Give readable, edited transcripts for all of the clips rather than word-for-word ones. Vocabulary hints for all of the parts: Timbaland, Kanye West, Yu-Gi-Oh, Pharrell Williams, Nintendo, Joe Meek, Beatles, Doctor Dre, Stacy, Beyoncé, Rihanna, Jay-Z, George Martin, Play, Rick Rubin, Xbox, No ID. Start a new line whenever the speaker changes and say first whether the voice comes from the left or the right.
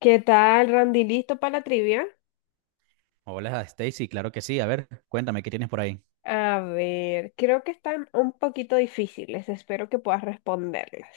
left: ¿Qué tal, Randy? ¿Listo para la trivia?
right: Hola, Stacy, claro que sí. A ver, cuéntame, ¿qué tienes por ahí?
left: A ver, creo que están un poquito difíciles, espero que puedas responderlas.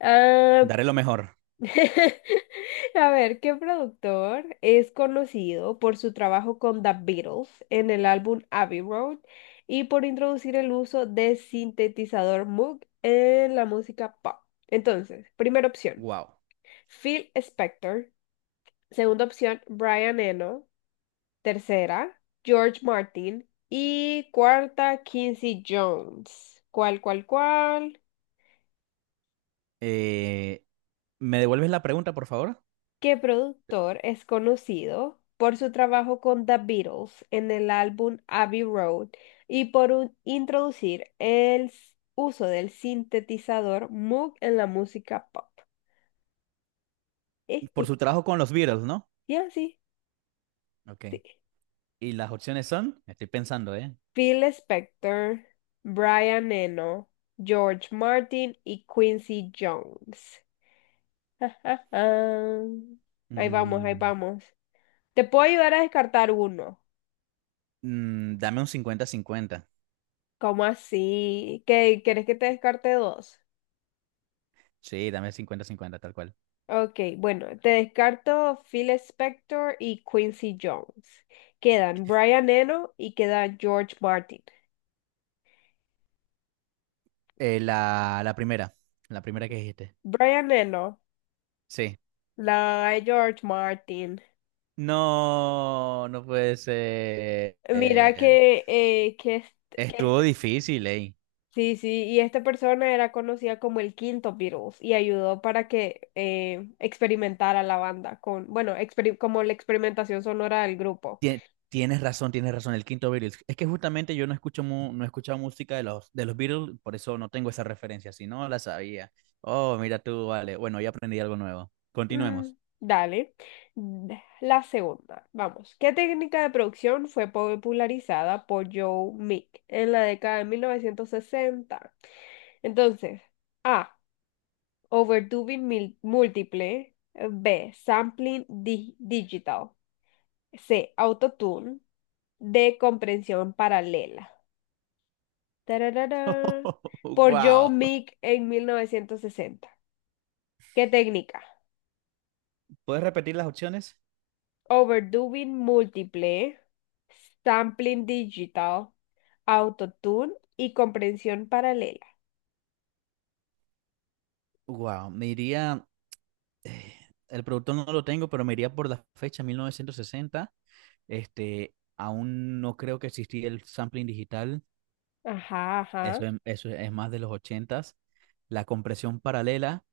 left: Ah,
right: Daré lo mejor.
left: a ver, ¿qué productor es conocido por su trabajo con The Beatles en el álbum Abbey Road y por introducir el uso de sintetizador Moog en la música pop? Entonces, primera opción,
right: Wow.
left: Phil Spector. Segunda opción, Brian Eno. Tercera, George Martin. Y cuarta, Quincy Jones. ¿Cuál, cuál, cuál?
right: Eh, ¿me devuelves la pregunta, por favor?
left: ¿Qué productor es conocido por su trabajo con The Beatles en el álbum Abbey Road y por introducir el uso del sintetizador Moog en la música pop? Eh,
right: Por
left: eh,
right: su trabajo con los Beatles, ¿no?
left: Ya, sí,
right: Ok.
left: sí.
right: ¿Y las opciones son? Estoy pensando, ¿eh?
left: Phil Spector, Brian Eno, George Martin y Quincy Jones. Ja, ja, ja. Ahí vamos, ahí
right: Mm,
left: vamos. Te puedo ayudar a descartar uno.
right: dame un 50-50.
left: ¿Cómo así? ¿Qué, quieres que te descarte dos?
right: Sí, dame 50-50, tal cual.
left: Ok, bueno, te descarto Phil Spector y Quincy Jones. Quedan Brian Eno y queda George Martin.
right: Eh, la, la primera, la primera que dijiste.
left: Brian Eno,
right: Sí.
left: la George Martin.
right: No, no puede ser.
left: Mira que, que
right: Estuvo difícil, ¿eh?
left: sí, sí, y esta persona era conocida como el quinto Beatles y ayudó para que experimentara la banda con, bueno, como la experimentación sonora del grupo.
right: Tie- tienes razón, el quinto Beatles. Es que justamente yo no escucho no he escuchado música de los Beatles, por eso no tengo esa referencia, si no la sabía. Oh, mira tú, vale. Bueno, ya aprendí algo nuevo.
left: Mm,
right: Continuemos.
left: dale. La segunda, vamos. ¿Qué técnica de producción fue popularizada por Joe Meek en la década de 1960? Entonces, A. Overdubbing múltiple. B. Sampling digital. C, autotune. D, comprensión paralela. Tararara. Por Joe
right: Wow.
left: Meek en 1960. ¿Qué técnica?
right: ¿Puedes repetir las opciones?
left: Overdubbing múltiple, sampling digital, autotune y comprensión paralela.
right: Wow, me iría, eh, el productor no lo tengo, pero me iría por la fecha 1960. Este, aún no creo que existía el sampling digital,
left: Ajá, ajá.
right: eso es más de los ochentas. La compresión paralela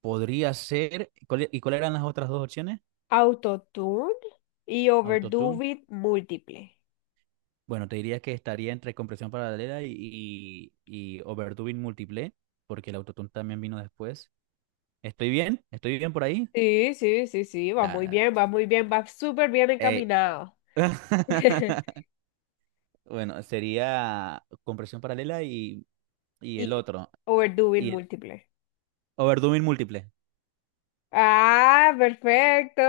right: podría ser. ¿Y cuáles eran las otras dos opciones?
left: Autotune y
right: Autotune.
left: overdubbing múltiple.
right: Bueno, te diría que estaría entre compresión paralela y overdubbing múltiple, porque el autotune también vino después. ¿Estoy bien? ¿Estoy bien por ahí?
left: Sí, sí, sí, sí, va muy
right: Da-
left: bien, va muy bien, va súper bien
right: eh.
left: encaminado.
right: Bueno, sería compresión paralela y el
left: Y
right: otro.
left: overdubbing
right: Y el
left: múltiple.
right: overdubbing múltiple.
left: Ah, perfecto.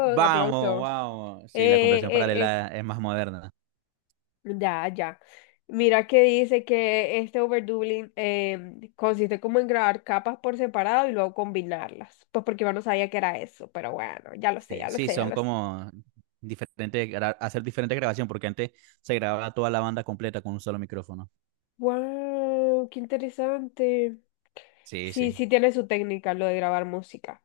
right: Vamos,
left: Aplauso.
right: vamos. Sí, la
left: Eh,
right: compresión
left: eh, eh.
right: paralela es más moderna.
left: Ya, ya. Mira que dice que este overdubbling consiste como en grabar capas por separado y luego combinarlas. Pues porque yo no sabía que era eso, pero bueno, ya lo sé,
right: Sí,
left: ya lo
right: sí,
left: sé, ya
right: son
left: lo sé.
right: como diferentes, hacer diferentes grabaciones, porque antes se grababa toda la banda completa con un solo micrófono.
left: Wow, qué interesante.
right: Sí,
left: Sí,
right: sí,
left: sí tiene su técnica lo de grabar música.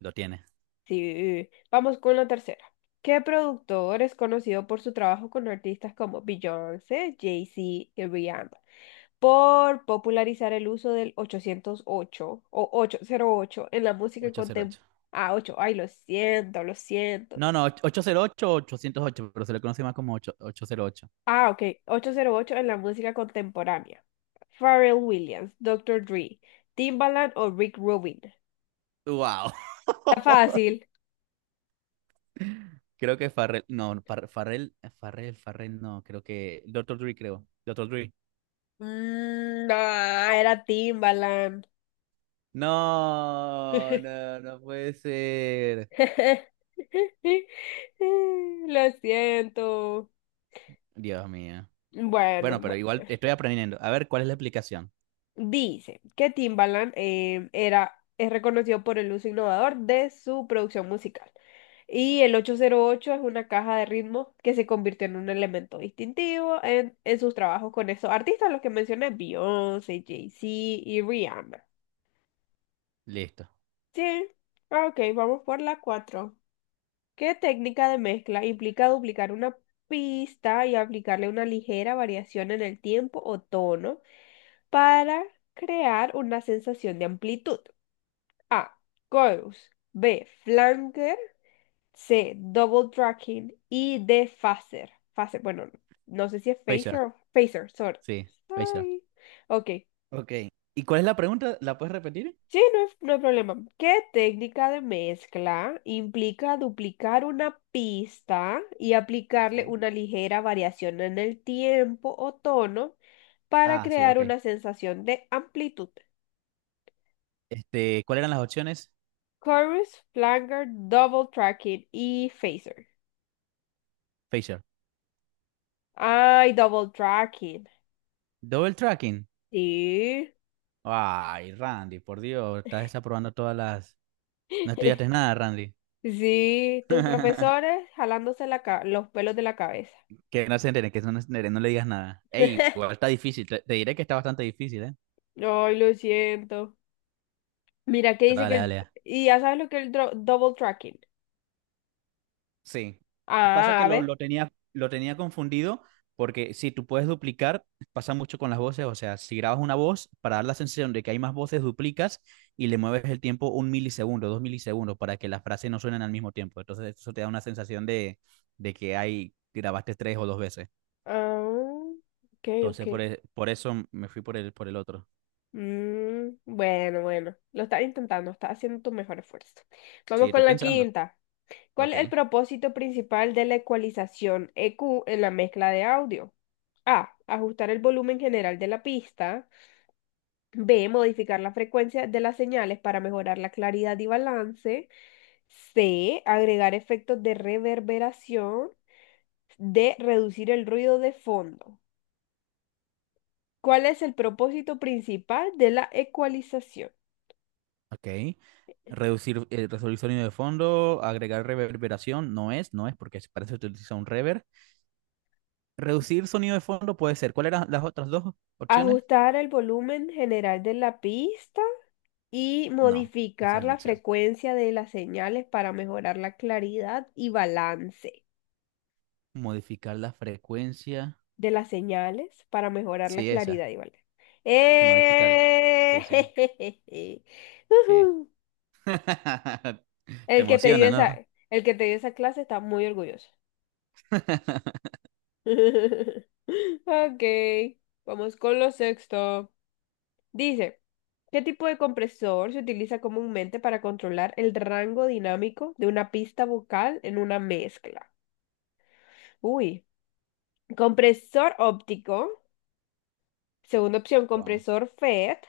right: lo tiene.
left: Sí, vamos con la tercera. ¿Qué productor es conocido por su trabajo con artistas como Beyoncé, Jay-Z y Rihanna por popularizar el uso del 808 o 808 en la música
right: Ochocientos
left: contemporánea?
right: ocho.
left: Ah, 8, ay, lo siento, lo siento.
right: No, no, 808, o 808, pero se le conoce más como 808.
left: Ah, ok, 808 en la música contemporánea. Pharrell Williams, Doctor Dre, Timbaland o Rick Rubin.
right: ¡Wow!
left: Está fácil.
right: Creo que Farrell, no, Farrell, Farrell, Farrell, no, creo que Doctor Dre, creo. Doctor Dre.
left: Mm, no, era Timbaland.
right: No, no, no puede ser.
left: Lo siento.
right: Dios mío.
left: Bueno,
right: Bueno, pero igual estoy aprendiendo. A ver, ¿cuál es la explicación?
left: dice que Timbaland era, es reconocido por el uso innovador de su producción musical. Y el 808 es una caja de ritmos que se convirtió en un elemento distintivo en sus trabajos con esos artistas, los que mencioné, Beyoncé, Jay-Z y Rihanna.
right: Listo.
left: Sí, ah, ok, vamos por la cuatro. ¿Qué técnica de mezcla implica duplicar una pista y aplicarle una ligera variación en el tiempo o tono para crear una sensación de amplitud? A. Chorus. B. Flanger. C. Double tracking. Y D. Phaser. Phaser, bueno, no sé si es
right: Phaser.
left: phaser o phaser, sorry.
right: Sí, fecha.
left: Sorry. Ok.
right: Ok. ¿Y cuál es la pregunta? ¿La puedes repetir?
left: Sí, no hay problema. ¿Qué técnica de mezcla implica duplicar una pista y aplicarle
right: Sí.
left: una ligera variación en el tiempo o tono para
right: Ah, sí,
left: crear
right: ok.
left: una sensación de amplitud?
right: Este, ¿cuáles eran las opciones?
left: Chorus, flanger, double tracking y phaser.
right: Facial.
left: Ay, double tracking.
right: Double tracking.
left: Sí.
right: Ay, Randy, por Dios, estás desaprobando todas las... No estudiaste nada, Randy.
left: Sí, tus profesores jalándose los pelos de la cabeza.
right: Que no se entere, que no se entere, no le digas nada. Ey, igual está difícil, te diré que está bastante difícil, ¿eh?
left: Ay, lo siento. Mira, que
right: Pero
left: dice que
right: dale,
left: el.
right: dale.
left: Y ya sabes lo que es el double tracking.
right: Sí. Pasa
left: Ah,
right: que
left: a
right: lo,
left: ver.
right: lo tenía, lo tenía confundido porque si tú puedes duplicar, pasa mucho con las voces. O sea, si grabas una voz, para dar la sensación de que hay más voces, duplicas y le mueves el tiempo un milisegundo, dos milisegundos, para que las frases no suenen al mismo tiempo. Entonces, eso te da una sensación de que hay, grabaste tres o dos veces.
left: Ah, ok, ok.
right: Entonces, por eso me fui por el otro.
left: Mm, bueno, bueno. Lo estás intentando, estás haciendo tu mejor esfuerzo.
right: Sí,
left: Vamos
right: estoy
left: con la
right: pensando.
left: quinta. ¿Cuál
right: Ok.
left: es el propósito principal de la ecualización EQ en la mezcla de audio? A. Ajustar el volumen general de la pista. B, modificar la frecuencia de las señales para mejorar la claridad y balance. C, agregar efectos de reverberación. D, reducir el ruido de fondo. ¿Cuál es el propósito principal de la ecualización?
right: Ok. Reducir, resolver sonido de fondo, agregar reverberación, no es, no es, porque para eso se utiliza un reverb. Reducir sonido de fondo puede ser. ¿Cuáles eran las otras dos opciones?
left: Ajustar el volumen general de la pista y
right: No, ese es
left: modificar
right: el
left: la
right: mixer.
left: frecuencia de las señales para mejorar la claridad y balance.
right: Modificar la frecuencia.
left: De las señales para mejorar la
right: Sí, esa.
left: claridad y valor.
right: Modificarla. Sí, sí,
left: ¡Eh!
right: sí.
left: Ujú.
right: Te
left: El que te dio
right: emociona, ¿no?
left: esa, el que te dio esa clase está muy orgulloso. Ok, vamos con lo sexto. Dice, ¿qué tipo de compresor se utiliza comúnmente para controlar el rango dinámico de una pista vocal en una mezcla? Uy, compresor óptico. Segunda opción,
right: Wow.
left: compresor FET.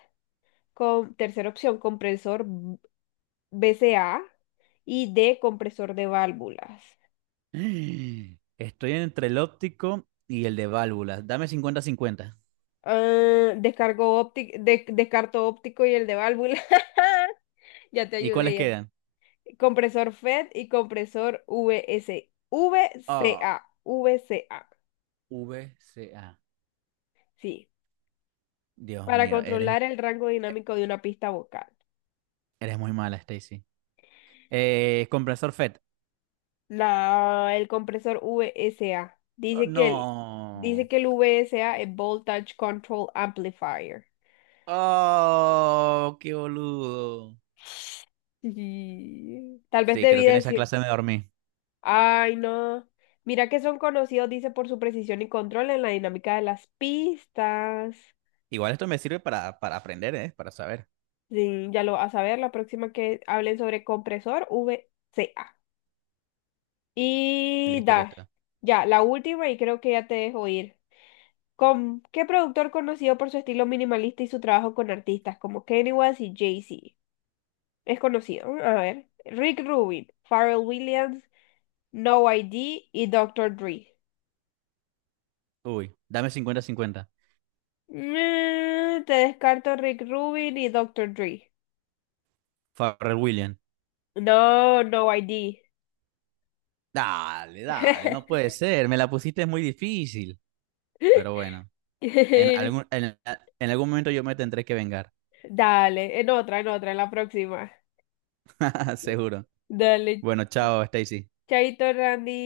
left: Tercera opción, compresor BCA y D, compresor de válvulas.
right: Estoy entre el óptico y el de válvulas. Dame cincuenta-cincuenta.
left: Ah, descargo óptico, descarto óptico y el de válvula. Ya te
right: ¿Y
left: ayudé.
right: cuáles quedan?
left: Ya. Compresor FED y compresor
right: Ah,
left: VCA,
right: V C A.
left: sí,
right: Dios
left: para
right: mío, eres,
left: controlar el rango dinámico de una pista vocal.
right: eres muy mala, Stacy. Compresor FET.
left: La, el compresor VSA.
right: Oh,
left: Dice que el, dice
right: no.
left: que el VSA es Voltage Control Amplifier.
right: Oh, qué boludo.
left: Y tal vez
right: Sí,
left: debí
right: creo que en esa
left: decir.
right: clase me dormí.
left: Ay, no. Mira que son conocidos, dice, por su precisión y control en la dinámica de las pistas.
right: Igual esto me sirve para aprender, ¿eh? Para saber.
left: Sí, ya lo vas a ver la próxima que hablen sobre compresor VCA. Y
right: Listo, listo.
left: ya, la última y creo que ya te dejo ir. ¿Con qué productor conocido por su estilo minimalista y su trabajo con artistas como Kanye West y Jay-Z? Es conocido. A ver. Rick Rubin, Pharrell Williams, No ID y Doctor Dre.
right: Uy, dame cincuenta, cincuenta.
left: Mm, te descarto Rick Rubin y Doctor Dre.
right: Pharrell Williams.
left: No, no ID.
right: Dale, dale, no puede ser. Me la pusiste muy difícil. Pero bueno, en algún, en, en algún momento yo me tendré que vengar.
left: Dale, en otra, en otra, en la próxima.
right: Seguro.
left: Dale,
right: Bueno, chao, Stacy.
left: chaito, Randy.